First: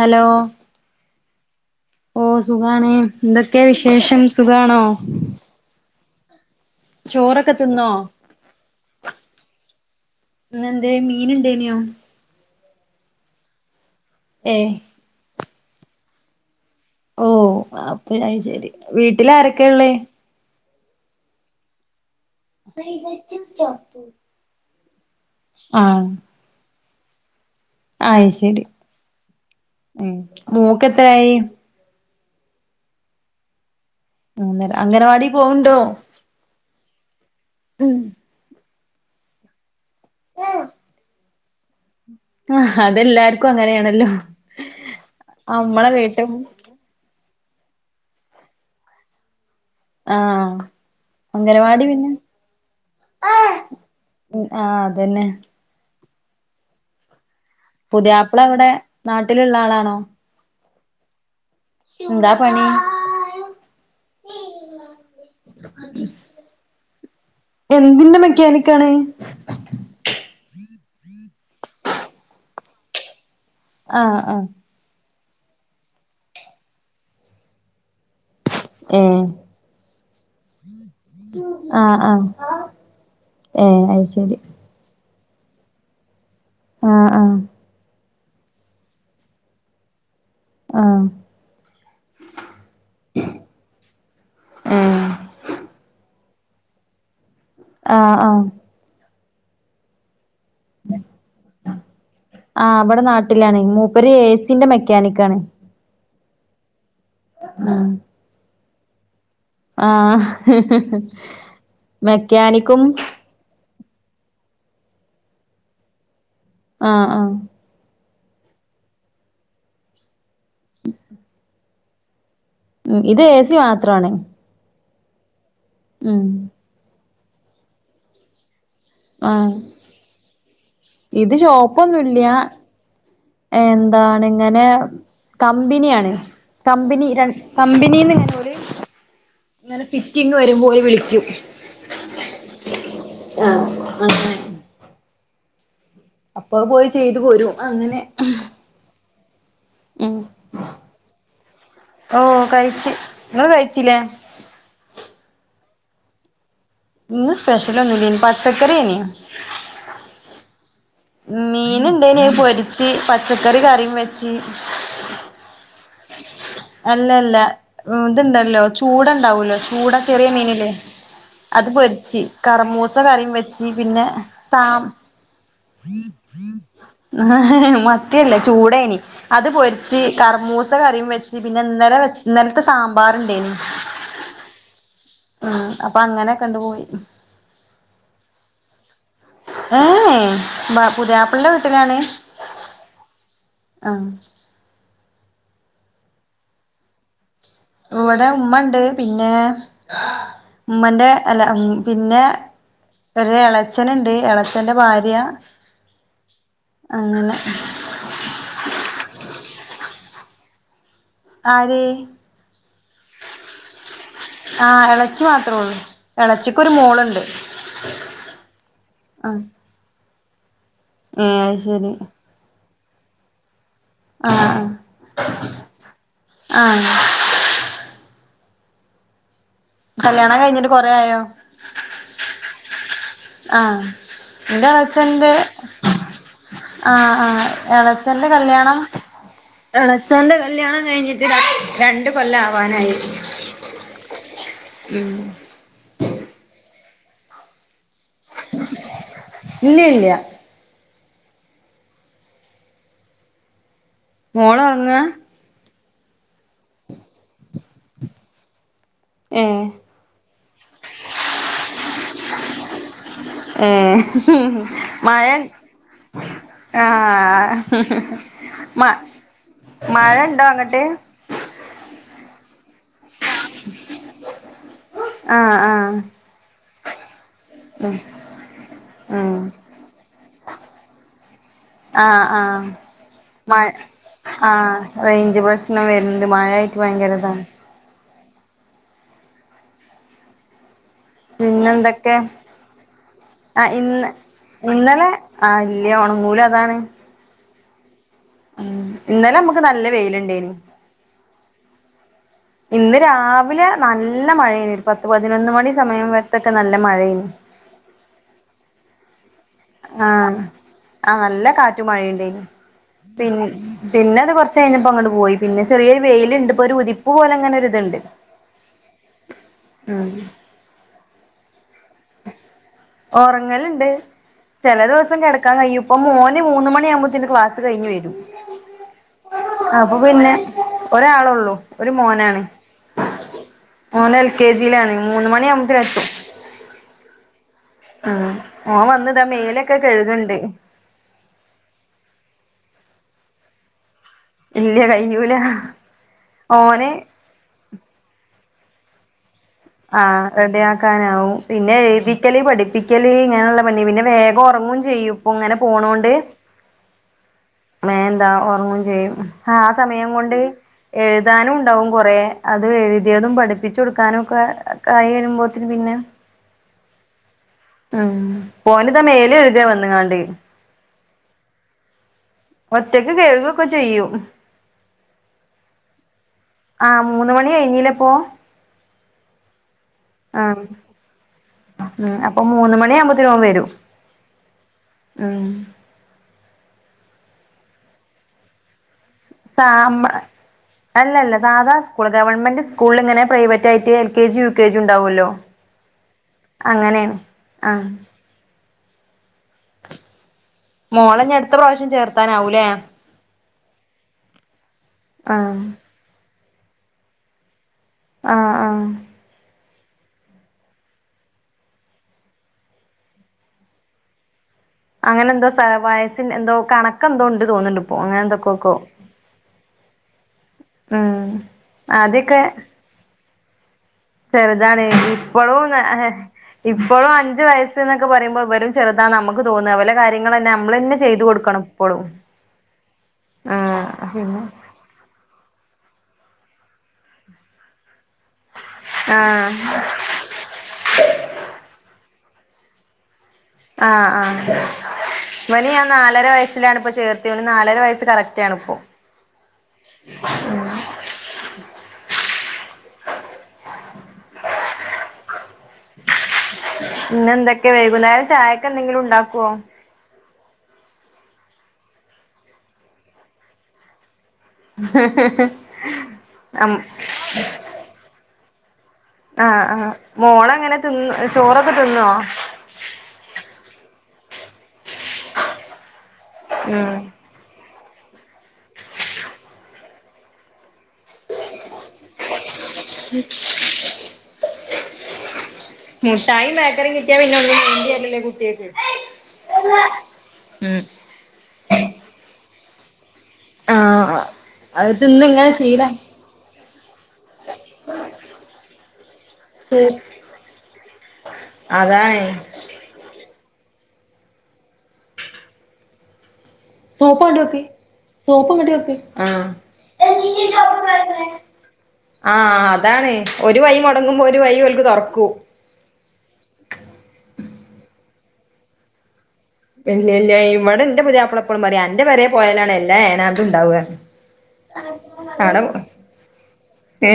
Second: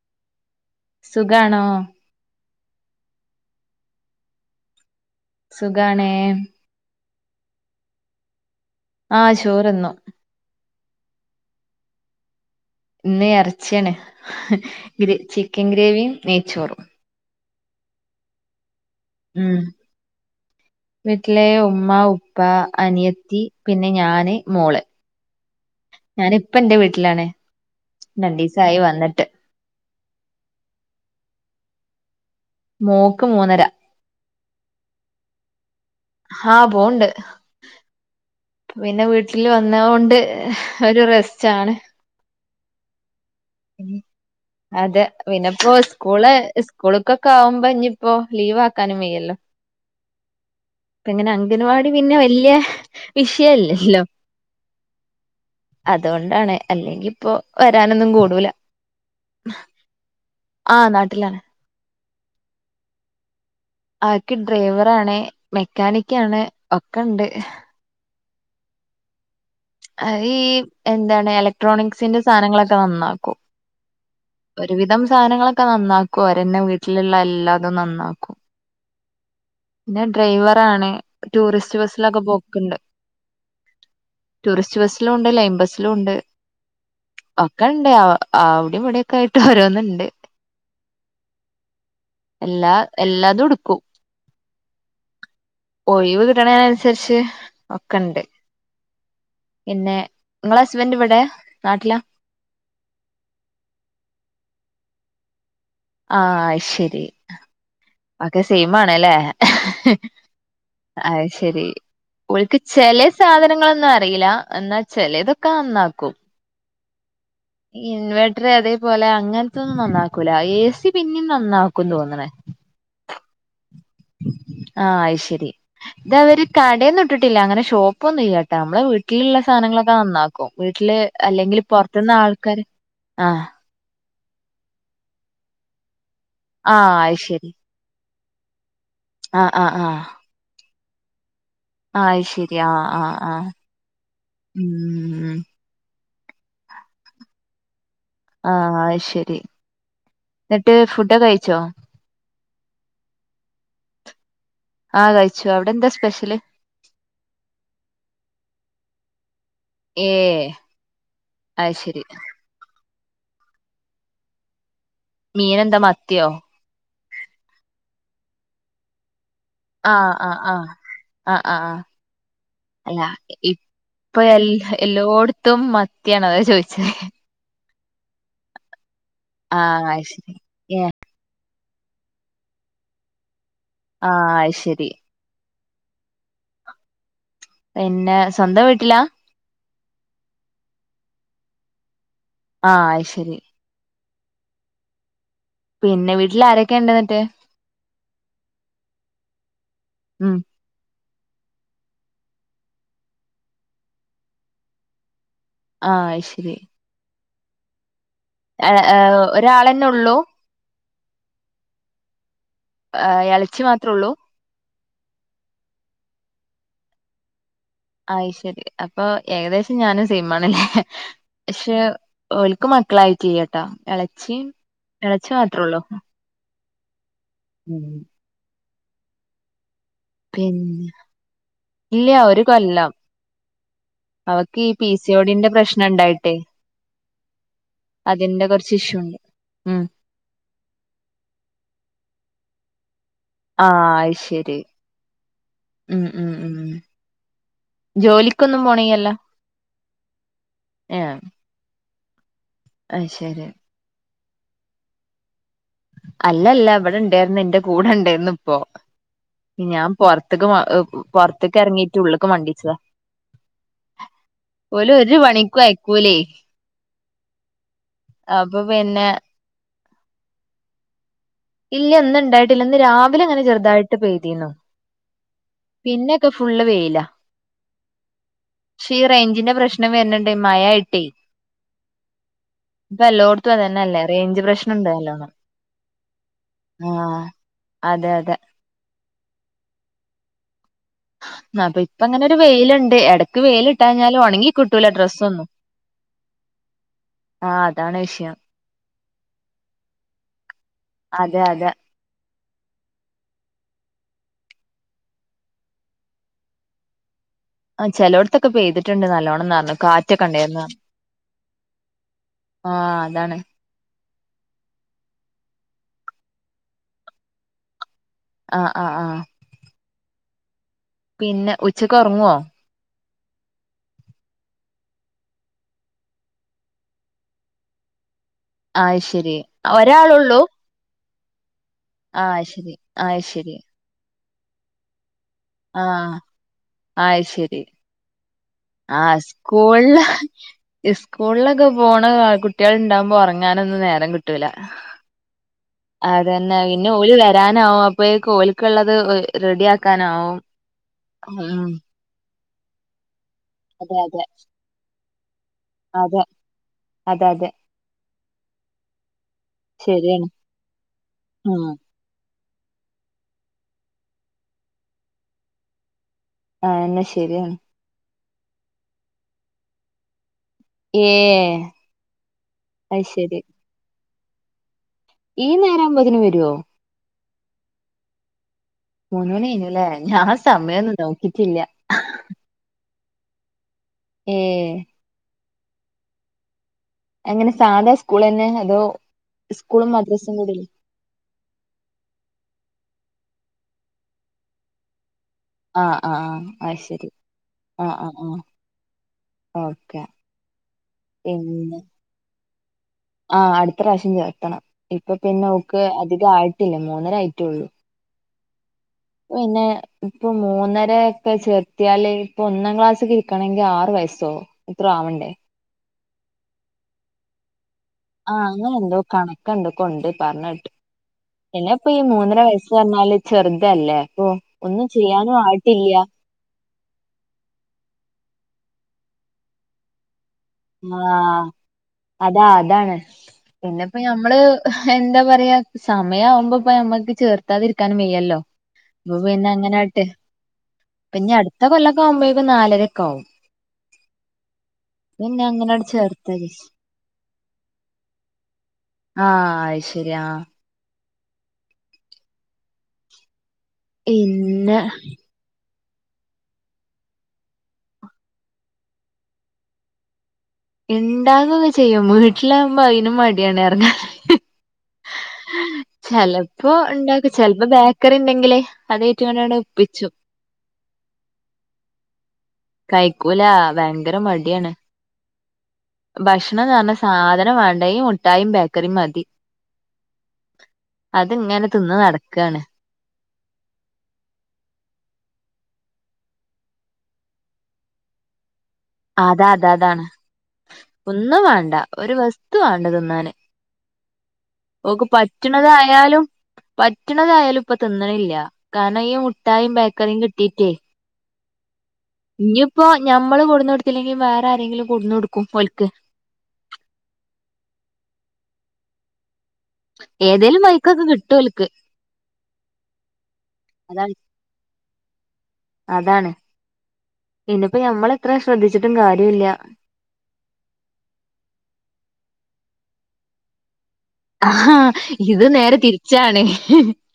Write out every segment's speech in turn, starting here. Hello സുഖണോ. ഓ സുഖണേ എന്തൊക്കെയ വിശേഷം സുഖാണോ. സുഖണേ. ചോറൊക്കെ തിന്നോ. ആ ചോറ് തിന്നു. ഇന്ന് എന്തേ മീൻ ഇണ്ടെനു. ഇന്ന് ഇറച്ചിയാണ് ഏ ഗ്രേ ചിക്കൻ ഗ്രേവിയും നെയ്ച്ചോറും. ഓ അപ്പ ഞാ അത് ശരി വീട്ടില് ആരൊക്കെയ ഉള്ളേ. വീട്ടില് ഉമ്മ, ഉപ്പ, അനിയത്തി പിന്നെ ഞാന് മോള്. ആഹ് ഞാന് ഇപ്പ എന്റെ വീട്ടിലാണ്. ആയി ശരി രണ്ടീസായി വന്നിട്ട് മം മോക്ക് എത്രായി. മോക്ക് മൂന്നര. മൂന്നര അംഗനവാടി പോവണ്ടോ. ആ പോവണ്ട്. ഉം പിന്നെ വീട്ടില് വന്ന കൊണ്ട് ഒരു റെസ്റ്റാണ്. ആഹ് അതെല്ലാർക്കും അങ്ങനെയാണല്ലോ അതെ പിന്നെപ്പോ അമ്മളെ വീട്ടും സ്കൂള്. സ്കുളുക്കൊക്കെ ആകുമ്പോ ഇനി ഇപ്പോ ലീവ് ആക്കാനും വെയ്യല്ലോ. ആഹ് എങ്ങനെ അംഗൻവാടി പിന്നെ വല്യ. ആഹ് വിഷയല്ലല്ലോ അതന്നെ അതുകൊണ്ടാണ് അല്ലെങ്കിപ്പോ പുതിയാപ്പിള അവിടെ നാട്ടിലുള്ള ആളാണോ. ആ നാട്ടിലാണ്. എന്താ പണി. ആക്ക് ഡ്രൈവറ് ആണ് മെക്കാനിക്ക് ആണ് ഒക്കെ ഇണ്ട്. എന്തിന്റെ മെക്കാനിക്ക് ആണ്. അത് ഈ എന്താണ് ഇലക്ട്രോണിക്സിന്റെ സാധനങ്ങളൊക്കെ നന്നാക്കും. ആഹ് ആഹ് ഒരുവിധം സാധനങ്ങളൊക്കെ നന്നാക്കും. ഓര് തന്നെ വീട്ടിലുള്ള എല്ലാതും നന്നാക്കും. ഉം പിന്നെ ഡ്രൈവർ ആണ് ടൂറിസ്റ്റ് ബസ്സിലൊക്കെ പോക്കണ്ട്. ഏഹ് അത് ശരി. ടൂറിസ്റ്റ് ബസ്സിലും ഉണ്ട്. ലൈൻ ബസ്സിലും ഉണ്ട്. ആഹ് ആഹ്. ഒക്ക ഉണ്ട്, അവിടെയും ഇവിടൊക്കെ ആയിട്ട് ഓരോന്നണ്ട്. ആഹ് എല്ലാ എല്ലാതും എടുക്കും. ഏ ഒഴിവ് കിട്ടണതനുസരിച്ച്. ആഹ് ഒക്കെണ്ട് ആഹ് പിന്നെ നിങ്ങളടെ ഹസ്ബൻഡ് ഇവിടെയാ നാട്ടിലാ ആഹ് അവിടെ നാട്ടിലാണ്. മൂപ്പര് എ സിന്റെ മെക്കാനിക്ക് ആണ്. ആഹ് അയ് ശരി. മം അതെ സെയിം ആണല്ലേ. ആഹ് അയ് ശരി ഓൾക്ക് മെക്കാനിക്കും ചെല സാധനങ്ങളൊന്നും അറിയില്ല എന്ന് വച്ചാൽ ചെലതൊക്കെ നന്നാക്കും. ആഹ് ആഹ് ഇൻവേർട്ടർ അതേപോലെ അങ്ങനത്തൊന്നും നന്നാക്കൂല എ സി പിന്നെയും നന്നാക്കു എന്ന് തോന്നണേ. ഉം ഇത് എ സി മാത്രമാണ്. ആഹ് അയ്ശരി ഉം ഇതവര് കടന്നും ഇട്ടിട്ടില്ല അങ്ങനെ ഷോപ്പ് ഒന്നുംല്ലാട്ടോ നമ്മളെവീട്ട് വീട്ടിലുള്ള ആഹ് സാധനങ്ങളൊക്കെ നന്നാക്കും വീട്ടില് ഇത് അല്ലെങ്കില് പൊറത്തുനിന്ന് ഷോപ്പൊന്നുല്ല ആൾക്കാാര് ആഹ് താണ് ഇങ്ങനെ കമ്പിനിആണ് ആഹ് കമ്പിനി രൺ ക അയ്ശരി കമ്പനിന്ന്ങ്ങനെ ആഹ് ആഹ് ആഹ് ഓൽഫിറ്റിംങ് വരുമ്പോല്‌ വിളിക്കും അയ്ശരി ആഹ് ആഹ് ആഹ് ആഹ് അങ്ങനെ ഉം അപ്പ അഹ്പോയി ചെയ്തു പോരും അങ്ങനെ ആഹ് അയ്ശരി ഉം എന്നിട്ട് ഫുഡൊക്കെ കഴിച്ചോ ആഹ് ഓ കഴിച്ച് ങ്ങള്കഴിച്ചില്ലേ ആഹ് കഴിച്ചു അവിടെ എന്താ സ്പെഷ്യല് ഇന്ന് സ്‌പെഷലൊന്നുല്ല പച്ചക്കറിയേന് ഏഹ് മീൻണ്ടേനെ പൊരിച്ച് പച്ചക്കറി കറീംവെച്ച് മീനെന്താ മത്തിയോ അല്ല അല്ല ഇത്ണ്ടല്ലോ ചൂട ഉണ്ടാവൂല്ലോ ചൂടാ ആഹ് ചെറിയ ആഹ് ആഹ് മീനില്ലേ ആഹ് ആഹ് അത് ആഹ് പൊരിച്ച് കർമൂസ അല്ല കറീവെച്ചി പിന്നെ സാ ത്തും മത്തിയാണ് അതാ ചോയ്ചെ മത്തിയല്ല ചൂടേന് അത് ആഹ് പൊരിച്ച് അത് ശരി കർമൂ സ ഏ കറീം വെച്ച് പിന്നെ ഇന്നലെ ഇന്നലത്തെ സാമ്പാർണ്ടേന്നു ആഹ് അയ്ശരി ആഹ് അപ്പൊ അങ്ങനെ കണ്ടു പോയി പിന്നെ സ്വന്തം വീട്ടിലാ ഏഹ് ബപുത്യാപ്പളിന്റെ വീട്ടിലാണ് ആഹ് അയ്ശരി ആഹ് പിന്നെ വീട്ടിൽ ആരൊക്കെണ്ട്ന്നിട്ട് ഇവിടെ ഉമ്മ ഉണ്ട് പിന്നെ ഉം ഉമ്മന്റെ അല്ല ഉം പിന്നെ ഒരു എളച്ചനുണ്ട് എളച്ചന്റെ ഭാര്യ ആഹ് അയ്ശരി അങ്ങനെ ഏഹ് ഏഹ് ഒരാളെന്നെ ഒള്ളൂ ആര് ആ, ഇളച്ചി മാത്രേ ഉള്ളൂ ആഹ് എളച്ചി മാത്രേള്ളൂ എളച്ചിക്കൊരു മോളുണ്ട് അയ്ശരി അപ്പൊ ആഹ് ഏകദേശം ഞാനും സൈമാണല്ലേ ഏഹ് അത് പക്ഷെ ശരി ഓൽക്ക് മക്കളായിട്ടില്ലട്ടാ എളച്ചിയും ആഹ് എളച്ചി മാത്രേള്ളൂ ആഹ് [inaudible] കല്യാണം കഴിഞ്ഞിട്ട് കൊറെയായോ ഇല്ലഒര് കൊല്ലം ആഹ് അവക്ക് എന്റെ ഈ എളച്ചന്റെ പീസിഓടിന്റെ പ്രശ്നംണ്ടായിട്ടേ ആഹ് ആഹ് എളച്ചന്റെ കല്യാണം ഇഷ്യൂ ഉണ്ട് ഉം എളേച്ഛന്റെ കല്യാണം കഴിഞ്ഞിട്ട് ര രണ്ടു കൊല്ലം ആവാനായി ആഹ് അയ്ശരി ഉം ഉം ഉം ഉം ജോലിക്കൊന്നും പോണില്ലല്ലോ ഇല്ല ഇല്ല ആഹ് അയ്ശരി മോളറങ്ങാ അല്ലല്ല ഇവിടെണ്ടാർന്നു എന്റെ കൂടെ ണ്ടായിരുന്നു ഇപ്പോൊ ഏഹ് ഞാൻ പൊറത്ക്ക് മ പൊറത്ക്ക് ഇറങ്ങിട്ട് ഉള്ളക്ക് മണ്ടിച്ച്താ ഏ ഒരു മഴൻ പണിക്കും അയക്കൂലേ ആഹ് അപ്പൊ മ പിന്നെ മഴണ്ടോ അങ്ങോട്ട് ഇല്ല ഇന്ന്ണ്ടായിട്ടില്ല ഇന്ന് രാവിലെങ്ങനെ ചെറുതായിട്ട് പയ്തീന്നു ആഹ് ആഹ് പിന്നൊക്കെ ഫുള്ള് വേയില ഉം ഈ ഉം റേഞ്ചിന്റെ പ്രശ്നം വരുന്നുണ്ട് മയ ആയിട്ടേ ആഹ് ആഹ് ഇപ്പൊ എല്ലോടത്തും മഴ അതന്നെല്ലേ റേഞ്ച് ആഹ് പ്രശ്നണ്ട് നല്ലോണം റേഞ്ച് പ്രശ്നം വരുന്നുണ്ട് മഴയായി ആഹ് അതെ അതെ എന്നാ ഇപ്പ പിന്നെന്തൊക്കെ അങ്ങനെ ഒരു വെയിലുണ്ട് ഇടക്ക് വെയിലിണ്ടഞ്ഞാല് ഉണങ്ങി കിട്ടൂല ഡ്രസ്സൊന്നും ആ ഇല്ല്യ ഓണങ്ങൂല അതാണ് ആഹ് അതാണ് വിഷയം ഉ ഇന്നാലെ നമ്മുക്ക് നല്ല വെയിലുണ്ടായിരുന്നു അതെ അതെ ഇന്ന് രാവിലെ നല്ല മഴേയന്ന് ഒരു പത്ത് പതിനൊന്ന് മണി സമയം വരത്തക്ക നല്ല മഴേന്ന് ആ ചെലോടത്തൊക്കെ പെയ്തിട്ടുണ്ട് നല്ലോണം നനവ് ആഹ് ആ നല്ല കാറ്റും മഴേ ഇണ്ടായിരുന്നു ആഹ് അതാണ് പിന്നെ പിന്നെ അത് കുറച്ച് കഴിഞ്ഞപ്പോ അങ്ങാട്ട് പോയി പിന്നെ ചെറിയ ഒരു വെയിയിലിണ്ട് ഇപ്പോ ഒരു ഉതിപ്പ് പോലെ അങ്ങനെ ഒരു ഇത് എണ്ട് ആഹ് ആഹ് ആഹ് മ്ഹ് പിന്നെ ഉച്ചക്ക് ഉറങ്ങുവോ ഓ ഓറങ്ങലുണ്ട് ചില ദിവസം കിടക്കാൻ കഴിയും ഇപ്പ മോന് മൂന്ന് മണിയാകുമ്പത്തെനും ക്ലാസ് കഴിഞ്ഞ് വരും ആഹ് ശരി അപ്പൊ പിന്നെ ഒരാളുള്ളൂ ഒരാള് ഒള്ളൂ ഒരു മോനാണ് ആഹ് ശരി ആഹ് ശരി മോന് എൽ കെ ജിയിലാണ് മൂന്ന് മണി ആ ആഹ് അയ് ശരി ആഹ് ഓൻ വന്നിത മേലൊക്കെ കഴുകണ്ട് ഇസ്കൂളിലൊക്കെ പോണ കുട്ടികൾ ഉണ്ടാവുമ്പോ ഒറങ്ങാന് ഒന്നും നേരം കി കിട്ടകേല ഇല്ല കയ്യൂല അതന്നെ ഓന് പിന്നെ ഓര് വരാനാവും പ്പയേലും ഓല്ക്കുള്ളത് ഒ ആ റെഡി ആക്കാനാവും ഉം പിന്നെ എഴുതി പഠിക്കല് പഠിപ്പിക്കല് ഇങ്ങനൊള്ള അതെ പിന്നെ അതെ വേഗം ഒറങ്ങോ ചെയ്യും ഇപ്പൊ ഇങ്ങനെ പോണ കൊണ്ട് അതെ അതെ അതെ മേ എന്താ ഒറങ്ങും ചെയ്യും ആ സമയം ശരിയാണ് കൊണ്ട് എഴുതാനും ഉം ഉണ്ടാവും കൊറെ അത് എഴുതിയതും പഠിപ്പിച്ചു കൊടുക്കാനൊക്കെ കയ്യുമ്പോ ഒത്തിരി പിന്നെ ആഹ് എന്നാ ശരിയ ഉം ഓനിതാ മേല് കഴുക വന്ന് കാണ്ട് ഏ അത് ഒറ്റക്ക് ശരി കഴുകഒക്കെ ചെയ്യും ഈ നേരം ആവുമ്പോ തേന് വരുവോ ആഹ് മൂന്ന് മണി കഴിഞ്ഞിലിപ്പോ മൂന്ന് മണി കഴിഞ്ഞുല്ലേ ഞാൻ ആഹ് സമയം ഒന്നും നോക്കിട്ടില്ല ഉം അപ്പ മൂന്ന് മണി ആകുമ്പത്തെന് അവൻ വരും ഏ ആഹ് എങ്ങനെ സാധാ സ്കൂൾ തന്നെ അതോ സ്കൂളും സാമാ മദ്രസും കൂടില്ലേ അല്ലല്ല സാധാ സ്കൂള് ഗവൺമെന്റ് സ്കൂളിൽ ഇങ്ങനെ പ്രൈവറ്റ് ആയിട്ട് L K G U K G ഉണ്ടാവുല്ലോ ആഹ് ആഹ് ആഹ് ആ ശരി ആഹ് ആഹ് ആഹ് ഓക്കെ മോളന്നെ അടുത്ത പ്രാവശ്യം ചേർത്താനാവൂലേ ആഹഹ് അടുത്ത പ്രാവശ്യം ചേർത്തണം ഇപ്പൊ പിന്നെ ആഹ് ഓക്ക് അധികം ആയിട്ടില്ല മൂന്നര ആയിട്ടള്ളൂ ആഹ് ആഹ് പിന്നെ ഇപ്പൊ മൂന്നര ഒക്കെ ചേർത്തിയാല് ഇപ്പൊ ഒന്നാം ക്ലാസില് ക്കണങ്കിൽ ആറ്‌ വയസൊ അങ്ങനെ എന്തോ വയസ്സിന്റെ എന്തോ കണക്കന്തോ ഒണ്ട് തോന്ന്ണ്ട് ആഹ് അങ്ങനെന്തോ കണക്കന്തൊക്കോണ്ട് പർഞേട്ട് ഉം എന്നപ്പൊ ഈ മൂന്നര ആദ്യൊക്കെ വയസ്സ് പറഞ്ഞാല് ചെറുതല്ലേ അപ്പൊ ചെറുതാണ് ഒന്നും ചെയ്യാനും ആയിട്ടില്ല പളൂന്ന്ഹെ ഇപ്പഴും അന്ജ് വയസ്ന്നക്കെ പറയുമ്പോ വരുംചെറുതാന്ന നമക്ക് തോന്ന വലെ കാര്യങ്ങളെന്നെ ആഹ് അതാ അതാണ് പിന്നെപ്പോ ആഹ് ഞമ്മള് എന്താ പറയാ സമയവുമ്പോപ്പ മ്മക്ക് ചേർത്താതിരിക്കാനും വെയ്യല്ലോ അപ്പൊ പിന്നെ ആഹ് അങ്ങനെട്ട് പിന്നെ അടുത്ത കൊല്ലക്കെ ആവുമ്പോഴേക്ക നാലരൊക്കെ ആകും ആഹ് ആഹ് പിന്നെ വനി അങ്ങനാട്ട് ഞാൻ നാലര ചേർത്ത് വയസ്സിലാണ്പ്പ ചേർത്യോന് നാലര വയസ്സ് കറക്റ്റ് ആണിപ്പോ ആഹ് അഹ് ശരിയാ ഇന്നെ പിന്നെ എന്തൊക്കെ വൈകുന്നേരം ചായൊക്കെന്തെങ്കിലും ഉണ്ടാക്കോ ഇണ്ടാകൊക്കെ ചെയ്യും വീട്ടിലാഉമ്പോ അയിനും മടിയാണ് ഇറങ്ങാ അം ചെലപ്പോണ്ടാക്കും ചെൽപ്പോ ബേക്കറിണ്ടെങ്കിലേ ആഹ് ആഹ് മോളങ്ങനെ തിന്ന് ചോറൊക്കെ തിന്നോ കയ്ക്കൂല ഭയങ്കര മടിയാണ് ഭക്ഷണംന്നർഞ്ഞ ഉം സാധനം വേണ്ട ഈ മുട്ടായും ബേക്കറിയും മതി അത്ങ്ങനെ തിന്ന് നടക്കണ് മുട്ടായും ബേക്കറിം കിട്ടിയാ പിന്നെന്നും മാണ്ട്യരൂല കുട്ട്യേക് അതാ അതെ അതാണ് ഉം ഒന്നും വേണ്ട ഒരു വസ്തു വേണ്ട തിന്നാന് ആഹ് അഹ് ഓക്ക് പറ്റ്ണതായാലും പറ്റ്ണതായാലും ഇപ്പൊ തിന്നണില്ല കാര്ണം ഈ മുട്ടായും ബേക്കറിയും കിട്ടീട്ടേ അതാന് ഞ്ഞിപ്പോ ഞമ്മള് കൊട്ന്നൊടുത്തില്ലെങ്കി വേറെ ആരെങ്കിലും കൊടന്നൊടുക്കും ഓൽക്ക് സോപ് ങ്ങട് വെക്കി സോപ്പ് ങ്ങേട്ട് വെക്കി ആഹ് ഏതേലും വൈക്കൊക്കെ കി ആഹ് അതാണ് ഒരു വൈ അതാണ് മുടങ്ങുമ്പോ ഒരു വൈ ഓൽക്ക് തുറക്കൂ അതാണ് ഇനിപ്പോ ഞമ്മൾ എത്ര ശ്രദ്ധിച്ചിട്ടും കാര്യല്ല ഇല്ല ഇല്ല ഇവിടെ ന്റെ പുതിയാപ്പള എപ്പളും പറി അന്റെറ പെരേ പോയാലാണ് എല്ലാ ഏനാന്തുംണ്ടാവ ഇത് നേരെ തിരിച്ചാണ് ഏ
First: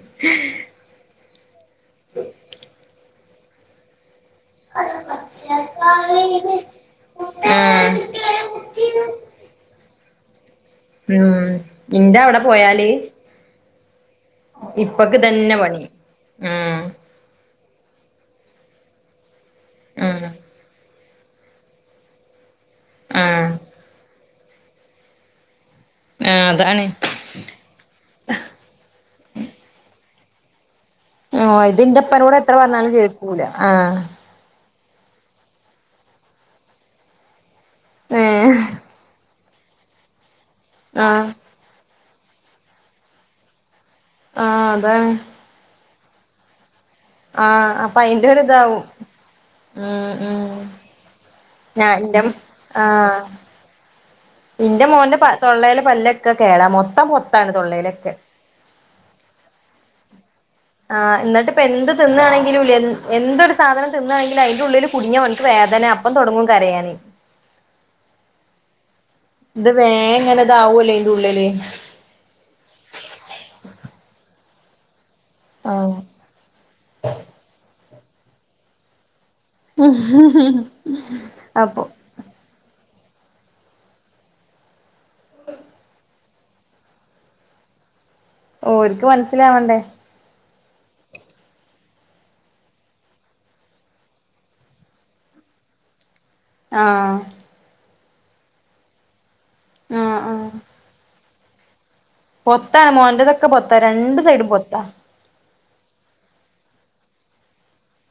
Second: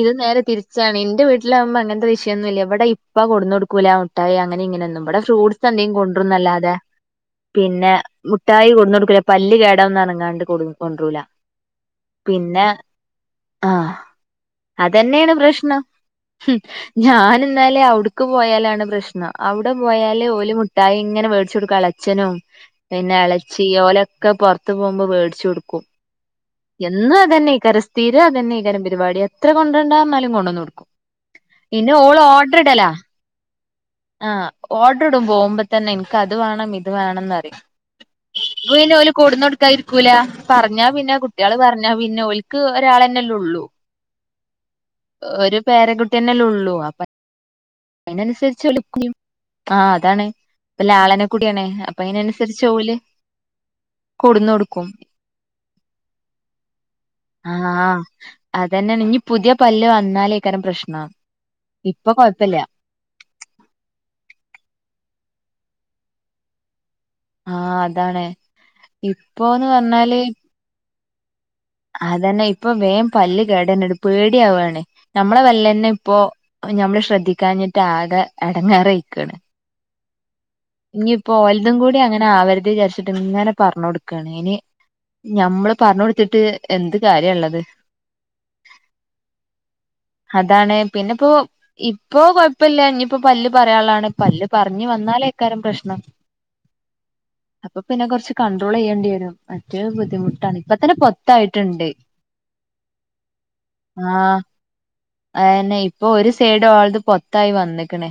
ഇത് നേരെ തിരിച്ചാണ് ഇന്റെ വീട്ടി ലാവുമ്പോ അങ്ങൻത്തെ വിഷയൊന്നുല്ല ഇവിടെ ഇപ്പ കൊടുന്നൊടുക്കൂല മുട്ടായി അങ്ങനി ഇങ്ങനെന്നും ഇവിടെ ഫ്രൂട്ടസ് എന്തേം കൊണ്ട്രുംന്നല്ലാതെ പിന്നെ ആഹ് മുട്ടായി കൊടുന്നടുക്കല പല്ല് കേടാഉന്നർഞ്ങ്ങാണ്ട് കൊടുന്ന് ഉം ഇന്റെ അവിടെ പിന്നെ പോയാല് ആഹ് ഇപ്പക്ക് അതന്നെണ് തന്നെ പ്രശ്നം പണി ഉം ഞാന് ന്നാലേ അവിടുക്ക് പോയാലാണ് പ്രശ്നം അവിടെ ഉം പോയാല് ഓല് മു ട്ടായിങ്ങനെ മേടിച്ചുടുക്കും അളച്ചനും പിന്നെ ആഹ് ഇളച്ചി ഓലെ ക്കെ പൊർത്ത് പോഉമ്പോ വേടിച്ചുടുക്കും ആ [unintelligible] എന്നും അതന്നെയ്ക്കാര സ്ഥീരം അതന്നെയ്ക്കാര് പരിപാടി എത്ര കൊണ്ട്രണ്ടർന്നാലും കൊണ്ടുന്ന് കൊടുക്കും ഓഹ് പിന്നെ ഓള് ഇതിന്റെറപ്പനൂട് എത്ര ഓർഡർ ഇടലാ പറഞ്ഞാലും കെകുല ആഹ് ആഹ് ഓർഡർ ഇടും പോഉമ്പോ തന്നെ ഇൻക്ക് അത് വേണം ഇത് വേണംന്ന്റിം ഏഹ് പിന്നെഓല് കൂടന്ന്ടുക്കാ ഇരിക്കൂല പറഞ്ഞാ പിന്നെ ആഹ് കുട്ടിള് പർ ഞാ പിന്നെ ഓൽക്ക് ഒരാളന്നെല്ലേ ഉള്ളൂ ആഹ അതാണ് ഒരു പേരകുട്ട്യന്നെല്ലുള്ളൂ അപ്പൊ ആഹ അപ്പൊ അയിന്റെ ഒരു അയിനനുസരിച്ച് ഇതാവും ഓല് ആ ആഹ് അതാണ് ആ ഇപ്പല്ല ആളനെക്കുട്ടിയാണ് ഞാ അപ്പൊ ന്റെ അയിനനുസരിച്ച് ഓല് ആഹ കൊടുന്നൊടുക്കും ഇന്റെ മോന്റെ തൊള്ളലെ പല്ലൊക്കെ കേടാ മൊത്തം പൊത്താണ് തൊള്ളേലൊക്കെ അതെന്നെണ് ഇഞ്ഞി പുത്യേ പല്ല് വന്നാലേ ആഹ് ന്ന്ട്ട്പ്പൊ എന്ത് തിന്നാണെങ്കിലുംലെ എന്തൊരു സാധനം തിന്നാണെങ്കിലും അയ്ന്റുള്ളില് കുട്ങ്ങിയ ഓൻക്ക് വേദന അപ്പംതൊടങ്ങും കരയാന് ആഹ് അതാണ് ഇപ്പോന്ന് ഇത് വേം പറഞ്ഞാല് ഇങ്ങാനതാവുംലെ അയ്ന്റെ ഉള്ളില് അതന്നെ ഇപ്പൊ വേം പല്ല് കേടെര്ണ് ഇണ്ട് പേട്യാവാണ് നമ്മളെ ആഹ് പല്ലെന്നെപ്പോ ഞമ്മള് ശ്രദ്ധിക്കാഞ്ഞിട്ട് ആകെ എടങ്ങേറായിക്കാണ് ഹ് ഹ് ഹ് ഇഞ്ഞിപ്പൊ ഓലതും കൂടി അങ്ങനെ ആവര്ത് വിചാരിച്ചിട്ട്ങ്ങനെ പർഞ്ഞൊട്ക്കാണ് ഇനി ഞമ്മള് പർഞ്ഞൊട്ത്ത്ട്ട് എന്ത് കാര്യള്ളത് ഓര്ക്ക് മനസ്സിലാവണ്ടേ അതാണ് പിന്നെപ്പോ ഇപ്പൊ കൊയപ്പല്ല ഇഞ്ഞിപ്പോ പല്ല് പറിയാളാണ് പല്ല് പറഞ്ഞ് വന്നാലേ ക്കാരം പ്രശ്നം ആഹ് അപ്പൊ പിന്നെ കൊറച്ച് കൺട്രോളയണ്ടി വെരും മറ്റേത് ആഹ് ബുദ്ധിമുട്ടാണ് ഇപ്പത്തന്നെ പൊത്തായ്ട്ട്ണ്ട് പൊത്താ മോന്റതൊക്കെ പൊത്താണ് രണ്ട് സൈഡും പൊത്താ അയെന്നെ ഇപ്പൊ ഒര് സൈയ്ഡ് ഓൾത് പൊത്തായി വന്ന്ക്ക്ണ്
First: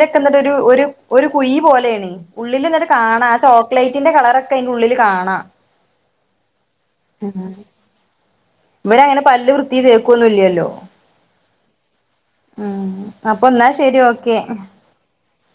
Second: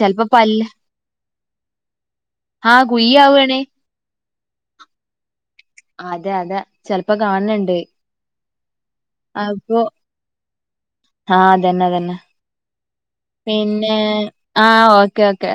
ചെലപ്പോ പല്ല് ഒരു ഒരു കുയി പോലെയ്ണ് ആഹ് ഉള്ളില്ന്ന്ട്ട് കാണാ ആ കുയ്യാവാണ് ചോക്ലേറ്റിന്റെ കളറൊക്കെ അയ്ന്റുള്ളില് കാണാ അതെ അതെ ചെലപ്പൊ ഉം കാൺണ്ണ്ണ്ട് ഇവരങ്ങനെ പല്ല് വൃത്തീ തേക്കൊന്നും ഇല്ല്യല്ലോ ആഹ് അതെന്നതെന്നെ അപ്പൊ എന്നാ പിന്നെ ശരി ഓക്കെ ആഹ് ഓക്കേ ഓക്കേ